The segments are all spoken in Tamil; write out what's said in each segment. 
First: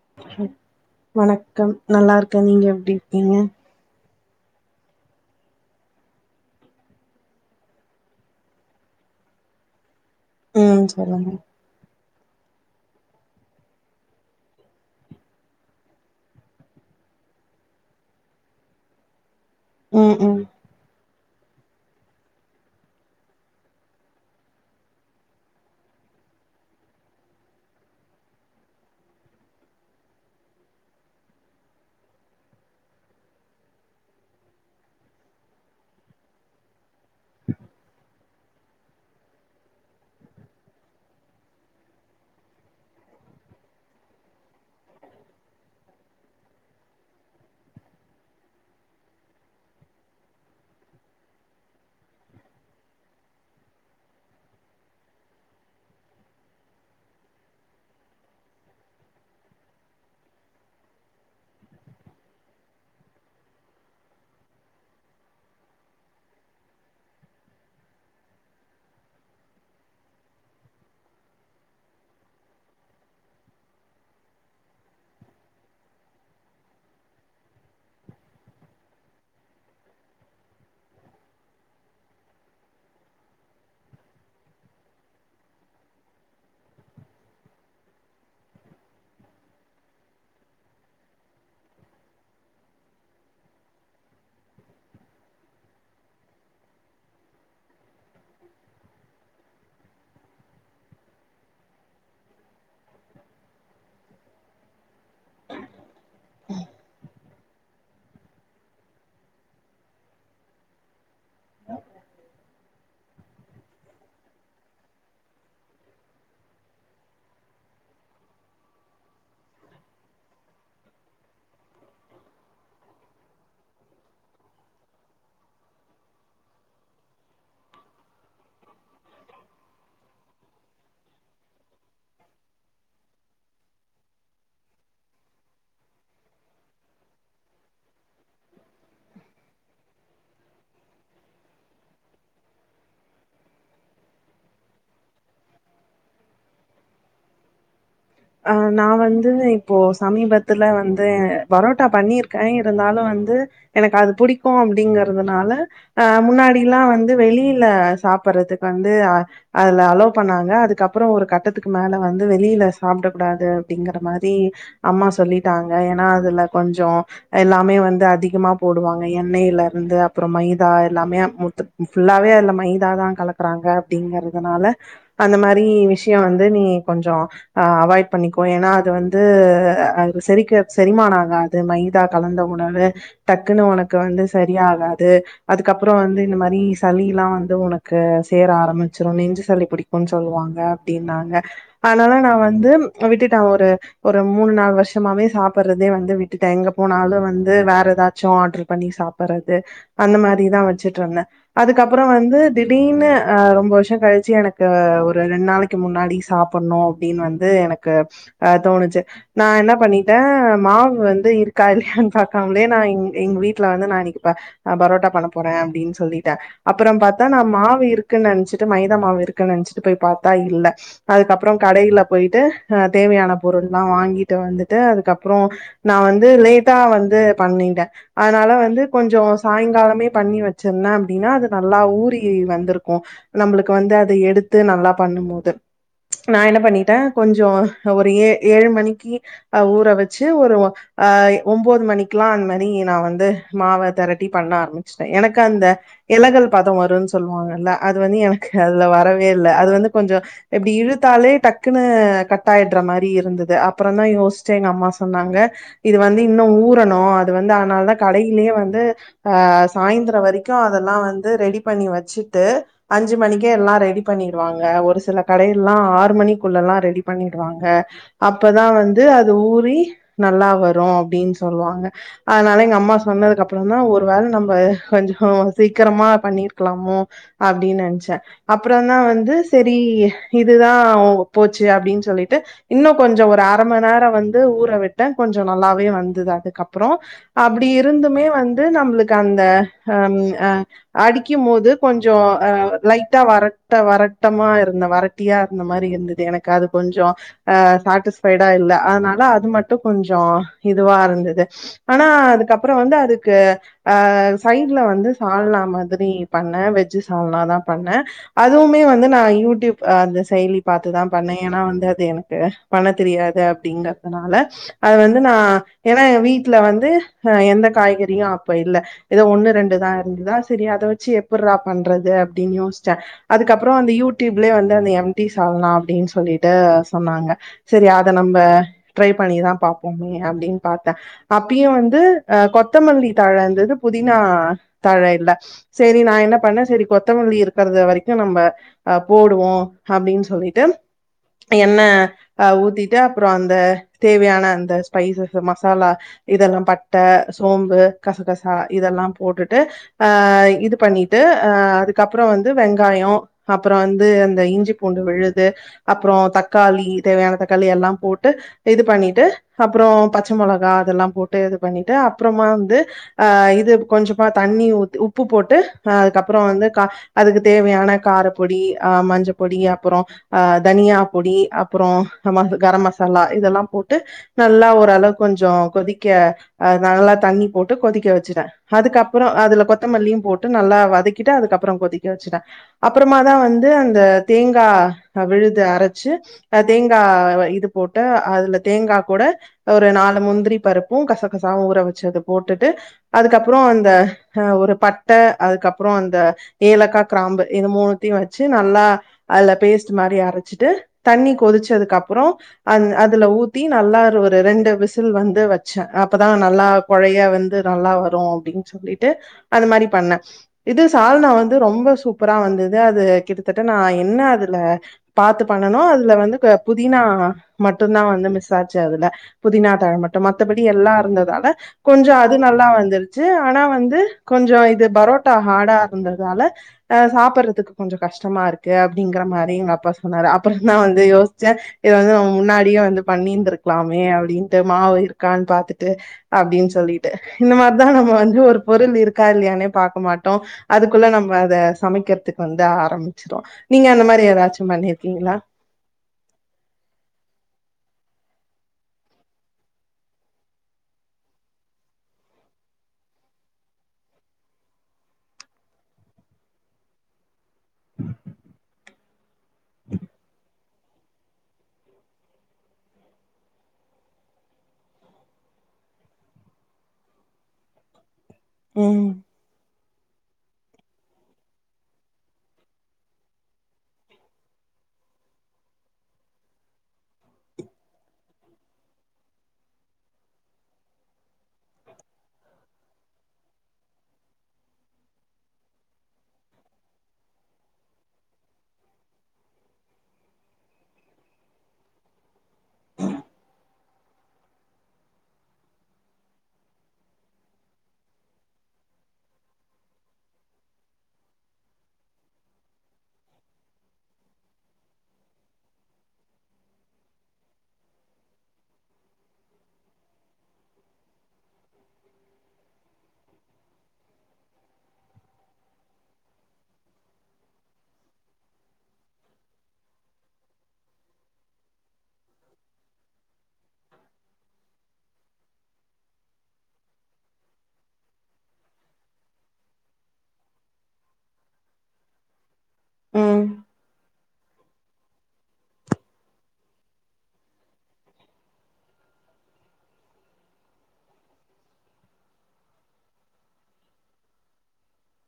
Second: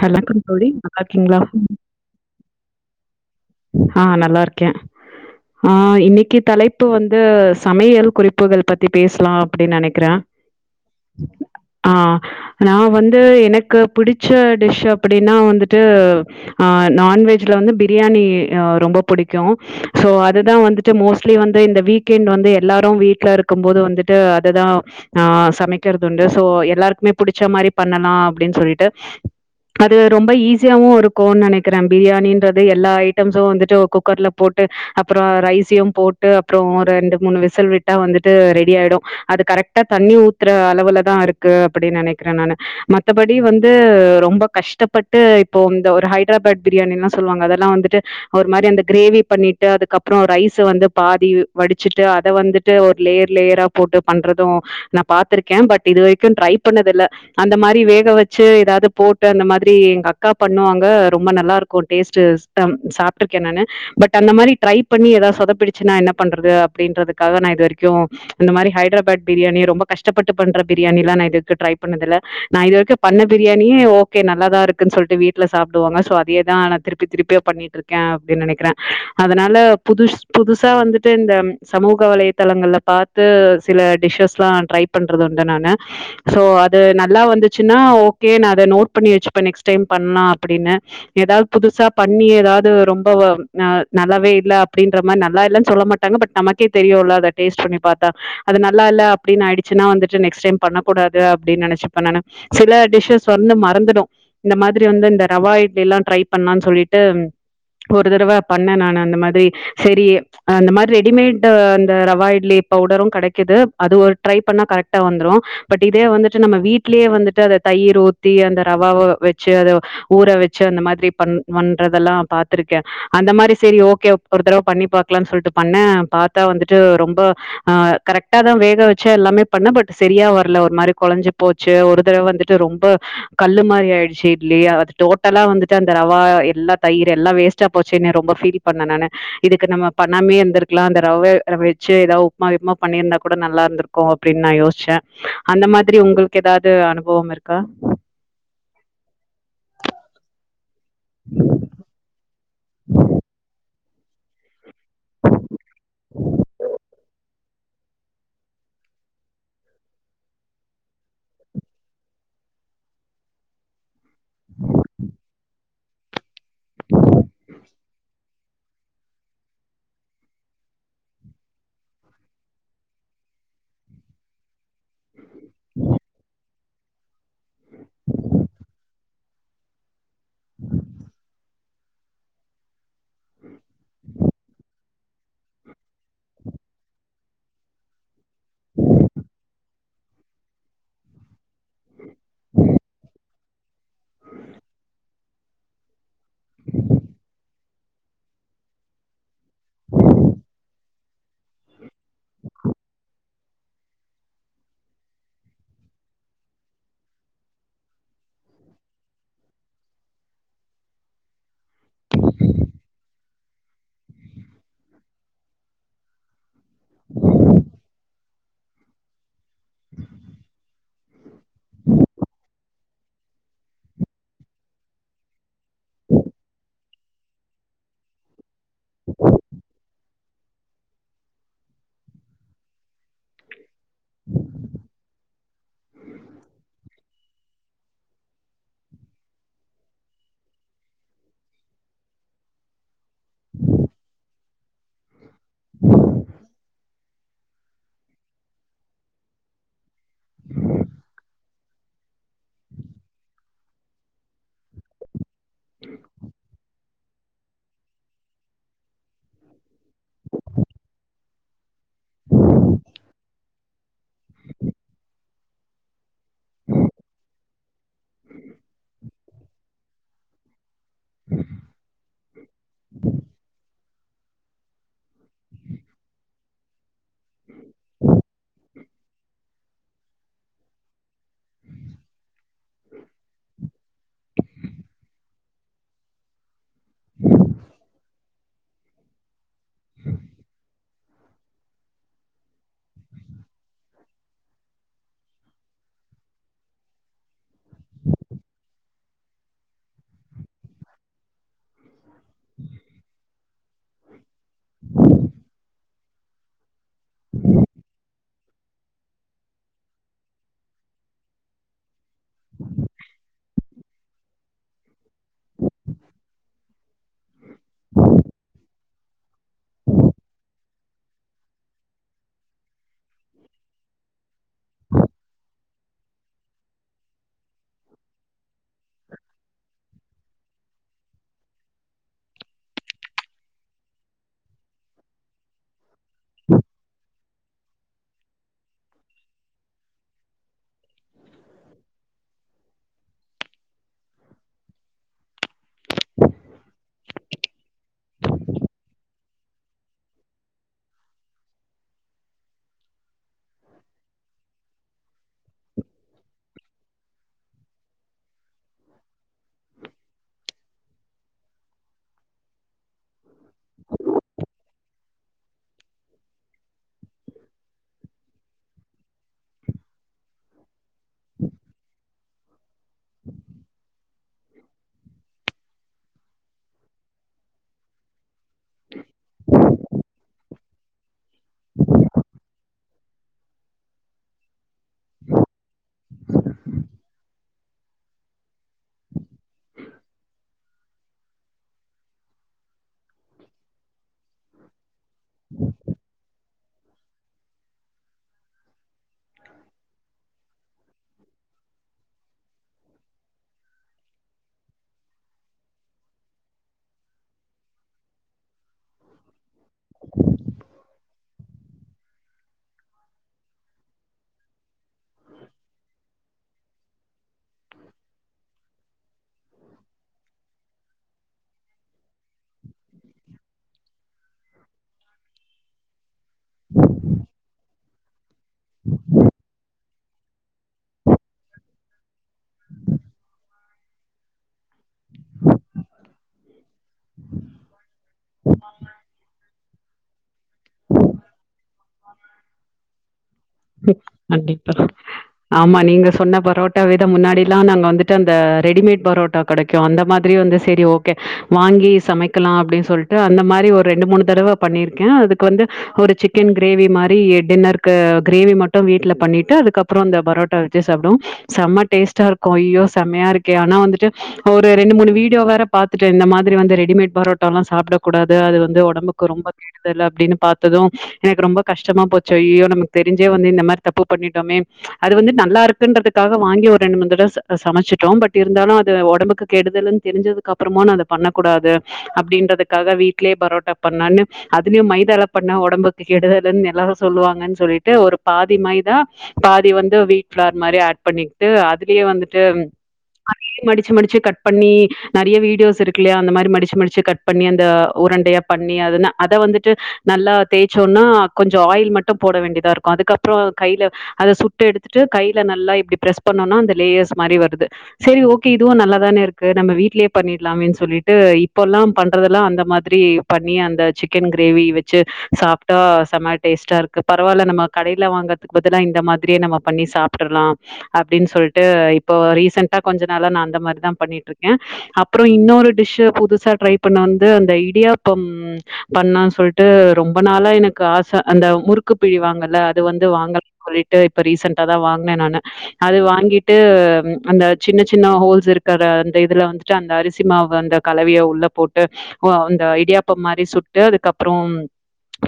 ஹலோ வணக்கம் தோழி நல்லா இருக்கீங்களா? வணக்கம் நல்லா இருக்கே நீங்க எப்டி இருக்கீங்க ஆ நல்லா இருக்கே ஆ இன்னைக்கு தலைப்பு வந்து சமையல் குறிப்புகள் பத்தி பேசலா அப்டின்னு நெனக்கிறே ம் சொல்லுங்க ஆ நா வந்து எனக்கு புடிச் புடிச்ச டிஷ்ஷு அப்புடின்னா வந்துட்டு அ நான்வெஜ்ல வந்து பிரியாணி அ ரொம்ப புடிக் இருக்கு சோ ம் ம் அதுதா வந்துட்டு மோஸ்ட் ஸ்லி வந்து இந்த வீக்கெண்ட் வந்து எல்லாரு வீட்ல இருக்கும் போது வந்துட்டு அதைதா நா சமைக்கிறது உண்டு ஸோ எல்லாருக்குமே புடிச்ச மாரி பண்ணலா அப்புடின்னு சொல்லிட்டு அது ரொம்ப ஈஸியாவு இருக்குனு நெனக்கிறே பிரியாணன்றது எல்லா ஐட்டம்ஸும் வந்துட்டு குக்கர்ல போட்டு அப்பறோ ரைஸையும் போட்டு அப்றோ ஒரு ரெண்டு மூணு விசல் விட்டா வந்துட்டு ரெடி ஆயிடு அது கரெக்டா தண்ணி ஊத்துற அளவுலதா இருக்கு அப்டின்னு நெனக்கிறே நானு மத்தபடி வந்து து ரொம்ப கஷ்டபட்டு இப்போ இந்த ஒரு ஹைட்ராபாட் பிரியாணின்லா சொல்லுவாங்க அதல்லா வந்துட்டு ஒரு மாரி அந்த க்ரேவி பண்ணிட்டு அதுக்கப்ரொ ரைஸு வந்து பாதி வடிச்சுட்டு அத வந்துட்டு ஒரு லேயர் லேயரா போட்டு பண்றதும் நா பாத்துருக்கே பட் இதுவரிக்கு ட்ரை பண்ணது இல்ல அந்த மாரி வேகவச் ச்சு ஏதாது போட்டு அந்த மாதிரி எங்க அக்கா பண்ணுவாங்க ரொம்ப நல்லாருக்கும் டேஸ்டு டம் சாப்டுருக்கே நானு பட் அந்த மாரி ட்ரை பண்ணி ஏதா சொதப்பிருச்சுனா என்ன பண்றது அப்டின்றதுக்காக நா இது வரிக்கும் இந்த மாரி ஹைட்ராபாட் பிரியாணி ரொம்ப கஷ்டப்பட்டு பண்ற பிரியாணிலா நா இது வரிக்கும் ட்ரை பண்ணது இல்ல நான் இது வரிக்கும் பண்ண பிரியாணியே ஓகே நல்லாதா இருக்குன் சொல்ட்டு வீட்ல சாப்டுவாங்க ஸோ அதயே தா நா திருப்பி திருப்பி பண்ணிட்ருக்கே அப்டின் நெனைக்குறே அதனால புதுஸ் புதுசா வந்துட்டு இந்த சமூக வலைதளங்கள்ல பாத்து சில டிஸ்ஷஸ்லா ட்ரை பண்றது உண்டு நானு சோ அது நல்லா வந்துச்சு சுனா ஓகே நா அத நோட் பண்ணி வெச்சுப்பே நெக்ஸ் டைம் பண்லா அப்புடின்னு ஏதாத் புதுசா பண்ணி ஏதாது ரொம்ப நா நல்லாவே இல்ல அப்டின்ற மாரி நல்லா இல்லன் சொல்ல மாட்டாங்க பட் நமக்கே தெரியுல அத டேஸ்ட் பண்ணி பாத்தா அது நல்லா இல்ல அப்டின் ஆயிருசுனா வந்துட்டு நெக்ஸ் டைம் பண்ணகூடாது அப்டின் நெனச்சுப்பே நானு சில டிஸ்ஷஸ் வந்து மறந்துடு இந்த மாதிரி வந்து இந்த ரவா இட்லிலா ட்ரை பண்லான் சொல்லிட்டு ஒரு தடவா பண்ணே நானு அந்த மாதிரி சேரி அந்த மாதிரி ரெடிமேட் து அந்த ரவா இட்லி பவ்டரும் கடைக்குது அது ஒரு ட்ரை பண்ணா கரெக்டா வந்துரும் பட் இதே வந்துட்டு நம்ம வீட் ட்லயே வந்துட்டு அத தயிர் ஊத்தி அந்த ரவாவ வெச்சு அத ஊற வெச்சு அந்த மாதிரி பண் பண்றதல்லா பாத்துருகே அந்த மாரி சேரி ஓகே ஒரு தடவ பண்ணி பாக்லான் சொல்ட்டு பண்ணே பாத்தா வந்துட்டு ரொம்ப ஆ கரெக்டா தா வேக வெச்சே எல்லாமே பண்ணே பட் செரியா வர்ல ஒரு மாரி கொழஞ்சு போ ச்சு ஒரு தடவ வந்துட்டு ரொம்ப கல்லு மாரி ஆய்டுச்சு இட்லி அது டோட்டலா வந்துட்டு அந்த ரவா எல்லா தய்ரு எல்லா வேஸ்ட்டா போச்சுனு ரொம்ப ஃபீல் பண்ண நானு இதுக்கு நம்ம பண்ணாமே இருந்துருக்கலா அந்த ரவே வெச்சு ஏதாவ் உப்மா கிப்மா பண்ணிருந்தா கூட நல்லாருந்துருக்கு அப்டின் நா யோஸ்சே அந்த மாதிரி உங்குளுக் கெதாது அனுபவம் இருக்கா ஆ [unintelligible] இப்போ சமீபத்துல வந் ந்து பரோட்டா பண்ணிர்க்கே இருந்தாலு வந்து எனக்கு அது புடிக்கும் அப்டிங்கறதுனால அ முன்னாடில்லா வந்து வெளில சாப்பறதுக்கு வந்து அதுல அலோ பண்ணாங்க அதுக்கப்புறோ ஒரு கட்டத்துக்கு மேல வந்து வெளில சாப்டகுடாது அப்டிங்கற மாரி அம்மா சொல்லிட்டாங்க ஏன்னா அதுல கொஞ்சோ எல்லாமே வந்து அதிகமா போடுவாங்க எண்ணெயில இருந்து அப்புறோ மைதா எல்லாமே முத்து ஃபுல்லாவே அத்ல மைதாதா கலக்குறாங்க அப்டிங்கறதுனால அந்த மாரி விஷயொ வந்து நீ கொஞ்சோ அ அவாய்ட் பண்ணிக்கோ ஏனா அது வந்து செரிக்க செரிமானொ ஆகாத் து மைதா கலந்த உணவு டக்குனு உனக்கு வந்து செரியாகாது அதுக்கப்புறோ வந்து இந்த மாரி சளிலா வந்து உனக்கு சேர ஆரம்மிச்சுரும் நெஞ்சு சளி புடிக் கும் சொல்லுவாங்க அப்டின்னாங்க அதனால நா வந் து விட்டுட்டெ ஒரு ஒரு மூணு நாலு வர்ஷமாவே சாப்பற்றதே வந்து விட்டுட்டெ எங்க போனாலும் வந்து வேற ஏதாச்சும் ஆடர் பண்ணி சாப்பற்றது அந்த மாரிதா வெச்சுட்ருந்தெ அதுக்கப்புறோ வந்து திடீர்னு அ ரொம்ப வர்ஷோ கழிச்சு எனக்கு ஒரு ரெண் நாளைக்கு முன்னாடி சாப்பட்ணும் அப்டின் வந் து எனக்கு அ தோணுச்சு நா என்ன பண்ணிட்டே மாவு வந்து இருக்கா இல்லையான்னு பாக்காமலே நா எங் எங்க வீட்ல வந்து நா இனிக்கு ப பரோட்டா பண்ண போறே அப்டின் சொல்லிட்டே அப்புறோ பாத்தா நா மாவு இருக்குன் நென்ச் சுட்டு மைதா மாவு இருக்குன் நென்ச்சுட்டு போய் பாத்தா இல்ல அதுக்கப் ப்றோ கடைல ட்டு அ தேவையான பொருல்லா வாங்கிட்டு வந்துட்டு அதுக்கப்புறோ நா வந்து லேட்டா வந்து பண்ணிட்டே அத்னால வந் து கொஞ்சோ சாய்ங்காலமே பண்ணி வெச்சுருந்தே அப்டினா அது நல்லா ஊறி வந்துருக்கும் நம்முளுக்கு வந்து அத எடுத்து நல்லா பண்ணும்போது நா என்ன பண்ணி த கொஞ்சோ ஒரு ஏ ஏழு மணிக்கு அ ஊற வெச்சு ஒரு ஆ ஒம்போது மணிக்குலா அந் மாரி நா வந்து மாவ தரட்டி பண்ண ஆரம்மி [inaudible] எனக்கு அந்த இலகள் பாத்த மோத் டுன் சொல்லுவாங்கல்ல அது வந்து எனக்கு அதுல வரவே இல்ல அது வந்து கொஞ்சோ எப்டி இழுத்தாலே டக் குனு கட்டாய்ட்ற மாரி இருந்தது அப்புறோ தா யோஸ்சே எங்க அம்மா சொன்னாங்க இது வந்து இன்னு ஊறணு அது வந்து அத்னாலதா கடைலயே வந்து அ சாய்ந்தரோ வரிக்கும் அதல்லா வந்து ரெடி பண்ணி வெச்சுட்டு அஞ்சு மணிக்கே எல்லா ரெடி பண்ணிருவாங்க ஒரு சில கடைய்ல்லா ஆறு மணிக் குள்ளல்லாம் ரெடி பண்ணிடுவாங்க அப்பதா வந்து அது ஊறி நல்லா வரும் அப்டின் சொல்வாங்க அதனால எங்க அம்மா சொன்னதுக்கு அப்பறோந் தா ஒரு வேல நம்ப கொஞ்சொ சீக்கெரமா பண்ணிருக்லாமோ அப்டின்னு நென்ச்சேன் அப்பறோந் தான் வந்து செரி இதுதா போச்சு அப்டின் சொல்லிட்டு இன்னு கொஞ்சோ ஒரு அர மண் நேரோ வந்து ஊற விட்டே கொஞ்சோ நல்லாவே வந்தது அதுக்கப்புறோ அப்டி இருந்துமே வந்து நம்ளுக்கு அந்த ஹம் அ அடிக்கும் போது கொஞ்சோ அஹ் லைட்டா வரட்ட வரட்டமா இருந்த வரட்டியா இருந்த மாரி இருந்து எனக்கு அது கொஞ்சோ அஹ் சாட்டிஸ்ஃபைடா இல்ல அதனால அது மட்டும் கொஞ்சோ இதுவா இருந்துது ஆனா அதுக்கப்றோ வந்து அதுக்கு ஆஹ் சைட்ல வந்து சால்னா மாதிரி பண்ணே வெஜ்ஜு சால்னா தா பண்ணே அதுவுமே வந்து நா யூடியூப் அந்த செயலி பாத் துதாம் பண்ணே ஏன்னா வந்து அது எனக்கு பண்ண தெரியாது அப்டிங்கர்துனால அது வந்து நா ஏன்னா என் வீட்ல வந்து அஹ் எந்த காய்கறியு அப்ப இல்ல எதோ ஒண்ணு ரெண்டுதான் இருந்துதா செரி அத வச்சு எப்புர்ரா பண்றது அப்டின்யோ செ அதுக்கப்றோ அந்த யூ டிப்லே வந்து அந்த எம்டி சால்னா ப்டின் சொல்லிட்டூ சொன்னாங்க செரி அத நம்ம ட்ரை பண்ணிதான் பாப்போமே அப்டின் பாத்தன் அப்பியு வந்து அஹ் கொத்தமல்லி தழ ந்துது புதினா தழ இல்ல செரி நா என்ன பண்ணே செரி கொத்தமல்லி இருக்கறது வரைக்கு நம்ம போடுவோ அப்டின் சொல்லிட்டு எண்ண ஆ ஊத்திட்டு அப்றோ அந்த தேவையான அந்த ஸ்பைசஸ் மசாலா இதெல்லா பட்ட சோம்பு கசகசா இதெல்லாம் போட்டுட்டு ஆஹ் இது பண்ணிட்டு ஆஹ் அதுக்கப்றோ வந்து வெங்காயோ அப்றோ வந்து அந்த இஞ்சி பூண்டு விழுது அப்றோ தக்காளி தேவையான தக்காளி எல்லாம் போட்டு இது பண்ணிட்டு அப்றோ பச்ச மொளகா அதெல்லாம் போட்டு இது பண்ணிட்டு அப்றமா வந்து ஆ இது கொஞ்சமா தண்ணி ஊத் உ ப்பு போட்டு அதுக்கப்றோ வந்து கா அதுக்கு தேவையான காரப்பொடி அஹ் மஞ்ச பொடி அப்றோ அஹ் தனியா பொடி அப்றோ ம கரம் மசாலா இதெல்லாம் போட்டு நல்லா ஓரளவு கொஞ்சோ கொதிக்க நல்லா தண்ணி போட்டு கொதிக்க வெச்சுடனே அதுக்கப்றோ அதுல கொத்தமல்லியும் போட்டு நல்லா வதக்கிட்டு அதுக்கப்றம் கொதிக்க வச்சுட்டென் அப்புறமா தான் வந்து அந்த தேங்கா விழு அரச்சு அஹ் தேங்கா இது போட்டு அதுல தேங்கா கூட ஒரு நாலு முந்திரி பருப்பும் கசகசாவு ஊற வச்சது போட்டுட்டு அதுக்கப்றோ அந்த ஹ ஒரு பட்ட அதுக்கப்றோ அந்த ஏலக்கா க்ராம்பு இது மூணுத்தியு வச்சு நல்லா அதுல பேஸ்ட் மாரி அர ச்சுட்டு தண்ணி கொதிச்சதுக் அப்புறோ அ அதுல ஊத்தி நல்லா ஒரு ரெண்டு விசில் வந்து வச்சே அப்பதா நல்லா கொழைய வந்து நல்லா வரு அப்டின் சொல்லிட்டு அது மாரி பண்ணே இது சால்னா வந்து ரொம்ப சு ப்ரா வந்துது அது கிட்டத்தட்ட நா என்ன அதுல பாத்து பண்ணனு அதுல வந்து புதினா மட்டுந்தான் வந்து மிஸ்சாச்சு அதுல புதினா தழ மட்டு மத்தபடி எல்லா இருந்ததால கொஞ்சோ அது நல்லா வந்துருச்சு ஆனா வந்து கொஞ்சோ இது பரோட்டா ஹாடா இருந்ததால அஹ் சாப்பட்றதுக்கு கொஞ்சோ கஷ்டமா ருக்கு அப்டிங்கற மாரி எங்க அப்பா சொன்னாரு அப்பறோ தா வந்து யோச்சேன் இத வந்து நம்ம முன்னாடியே வந்து பண்ணீந் துருக்லாமே அப்டின்ட்டு மாவு இருக்கான் பாத்துட்டு அப்டின் சொல்லிட்டு இந்த மார்தான் நம்ம வந்து ஒரு பொருள் இருக்கா இல்லையானே பாக்க மாட்டோ அதுக்குள்ள நம்ம அத சமைக்கற்துக்கு வந்து ஆரம்பிச்சிடோ நீங்க அந்த மாரி கண்டிப்பா எதாச்சும் பண்ணி ஆமா நீங்க சொன்ன பரோட்டா விட முன்னாடில்லா நாங்க வந்து ரெடிமேட் பரோட்டா கெடைக்கு அந்த மாதிரி வந்து செரி ஓகே வாங்கி சமைக்கலா அப்டி சொல்ட்டு அந்த மாரி ஒரு ரெண்டு மூணு தடவ பண்ணிருக்கே அதுக்கு வந்து ஒரு சிக்கேன் க்ரேவி மாறி எட் டின்னர்க்கு க்ரேவி மட்டு வீட்ல பன்னி டு அதுக்கப்றோ அந்த பரோ ச்சு சாப்டுவோ செம்ம டேஸ்டா ருக்கும் ஐய்யோ செம்மையா இருக்கே ஆனா வந்துட்டு ஒரு ரெண்டு மூணு வீடியோ வேற பாத்துட்டே இந்த மாதிரி வந்து ரெடிமேட் பரோட்டா ல்லா சாப்ட கூடாது அது வந்து ம் ஒடம்புக்கு ரொம்ப கே அதெல்லா அப்டினு பாத்ததும் எனக்கு ரொம்ப கஷ்டமா போச்சு ஐயய்யோ நமக் தெரிஞ்சே வந்து இந்த மாரி தப்பு பண்ணிட்டோமே அது வந்து நல்லா இருக்குன்றதுக்காக வாங்கி ஒரு ரெண்டு முன் தடவ் சமைச்சுட்டோம் பட் இருந்தாலு அது ஒடம்புக்கு கெடுதல்ன்னு தெரிஞ்சதுக்கு அப்புறமா நா அத பண்ண கூடாது அப்டின்றதுக்காக வீட்லயே பரோட்டா பண்ணான்னு அதுலயும் மைதாலை பண்ணா ஒடம்பு கெடுதலுன்னு எல்லாரு சொல்லுவாங்கன் சொல்லிட்டு ஒரு பாதி மய்தா பாதி வந்து வீட்ஃப்லார் மாரி ஆட் பண்ணிக்ட்டு அதுலயே வந்துட்டு அத மடிச்சு மடிச்சு கட் பண்ணி நெறைய வீடியோஸ் இருக்குல்லையா அந்த மாதிரி மடிச்சு மடிச்சு கட் பண்ணி அந்த உரண்டையா பண்ணி அ அத வந்துட்டு நல்லா தே சொன்னா கொஞ்சோ ஆயில் மட்டு போட வேண்டிதாருக்கோ அதுக்கப்றோ கைல அத சுட்டு எடுத்துட்டு கைல நல்லா இப்டி பிரெஸ் பண்ணோனா அந்த லேயர்ஸ் மாரி வருது செரி ஓக்கே இதுவு நல்லா தான இருக்கு நம்ம வீட்லே பண்ணிட்லாமென் சொல்லிட்டு இப்போல்லா பண்றதெல்லா அந்த மாதிரி பண்ணி அந்த சிக்கன் கிரேவி வெச்சு சாப் டோ சம்மடேஸ்டாருக்கு பரவால நம்ம கடைல வாங்கற்துக்கு பதுலா இந்த மாதிரியே நம்ம பண்ணி சாப்டல்லா அப்டின் சொல்ட்டு இப்ப ரீசன்டா கொஞ்ச நாளா நான்தமர் தா பண்ணீட்ருக்க அப்றோ இன்னோரு டிஷ் புதுசா ட்ரை பண்ணந்து அந்த இடியாப்பம் பண்ணா சொல்ட்டு ரொம்ப ந நாளா எனக்கு ஆச அந்த முறுக்கு பிழிவாங்கல வந்து ம் வாங்கல் சொல்லிட்டு இப்ப ரீசன் டாதா வாங்ன நானு அது வாங்கிட்டு அந்த சின்ன சின்ன ஹோல்ஸ் இருக்கற அந்த இதுல வந்துட்டு அந்த அரிசி மாவு அந்த கலவிய உள்ள போட்டு அந்த இடியாப்பம் மாரி சுட்டு அதுக்கப்றோ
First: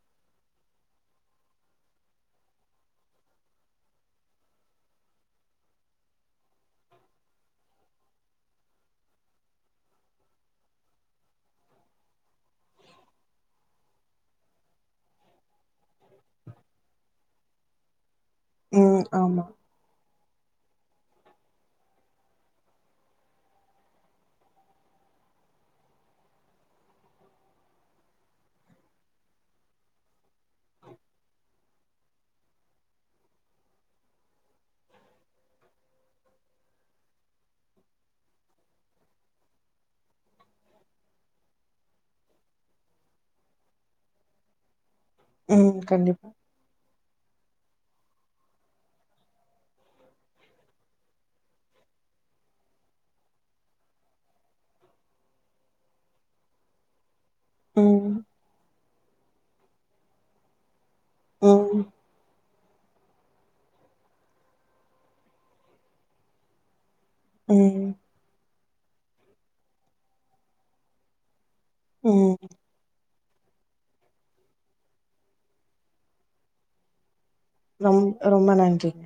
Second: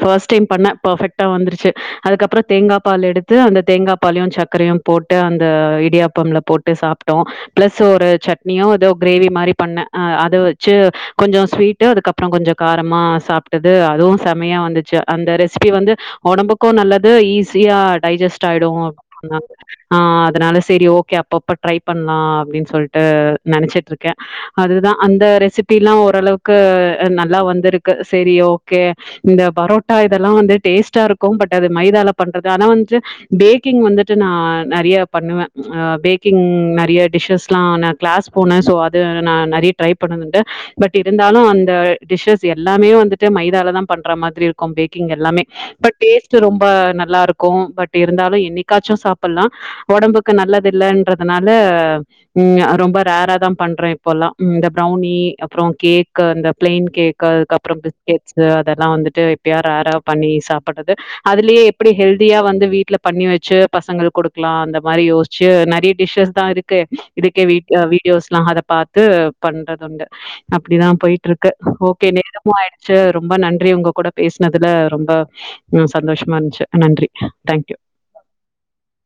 ஃபர்ஸ்ட்டைம் பண்ண ஃபர்ஃபெக்ட்டா வந்துருச்சு அதுக்கப்றோ தேங்கா பால் எடுத்து அந்த தேங்கா பாலியோ சக்கரயோ போட்டு அந்த இடியாப்பம்ல போட்டு சாப்ட்டோ பிளஸ் ஒரு சட்னியோ தோ கிரேவி மாரி பண்ண அ அத வச்சு கொஞ்சோ ஸ்வீட்டு அதுக்கப்றோ கொஞ்சோ காரமா சாப்ட்டது அதும் செமையா வந்துச்சு அந்த‌ ரெஸ் ரெஸ்பீ வந்து ஒடம்புக்கோ நல்லது ஈ சியா டைஜஸ் ஆயிடு ம் அதனால ஆமா ஆ அதனால செரி ஓக்கே அப்பப்ப ட்ரை பண்லா அப்டின் சொல்ட்டு நெனச்சிட்ருக்க அதுதா அந்த ரெசிபிலா ஓரளவுக்கு நல்லா வந்துருக்கு சேரி ஓக்கே இந்த பரோட்டா இதெல்லா வந்து டேஸ்ட்டாருக்கோ பட் அது மைதால பண்றது ஆனா வந்ட்டு பேக்கிங் வந்துட்டு நா நெறைய பண்ணுவ ஆ பேக்கிங் நெறைய டிஷ்ஷஸ்ல்லா நா க்ளாஸ் போன சோ அது நா நெறைய ட்ரை பண்ணதுன்டு பட் இருந்தாலு அந்த டிஷ்ஷஸ் எல்லாமே வந்துட்டு மைதாலதா பண்ற மாதிரி இருக்கு பேக் பேக்கிங் எல்லாமே ம் பட் கண்டிப்பா டேஸ்ட்டு ரொம்ப நல்லா இருக் க்கோ பட் இருந்தாலு என்னிக்காச்சோ சாப்புல்லா ஒடம்புக்கு நல்லதில்லன்றதனால ம் ரொம்ப ரேரா தா பண்ற இப்போல்லா இந்த ப்ரௌனி அப்றோ கேக் இந்த பிளைன் கேக் கள் அதுக்கு அப்புறோ ம் பிஸ்கெட்ஸ்சு தல்லா வந்துட்டு எப்பயாது ரேரா பண்ணி சாப்பட்றது அதுலியே ம் எப்டி ஹெல்தியா வந் ந்து வீட்ல பண்ணி வெச்சு பசங்கள் கொடுக்லா அந்த மாரி யோஸ்ச்சு நெறைய டிஷ்ஷஸ் தா இருக்கே இதுக்கே வீட் ம் வீடியோஸ் லா அத பாத்து பண்றதுண்டு அப்டிதா பொய்ட்ரு க்கு ஓக்கே ம் நேரமாய்டுச்சு ரொம்ப நன் நன்றி உங்க கூட பேஸ்னதுல ரொம்ப சந்தோஷ்மா இருந்துச்சு நன்றி தேங்க்யூ ரொம் ரொம்ப நன்றிங்க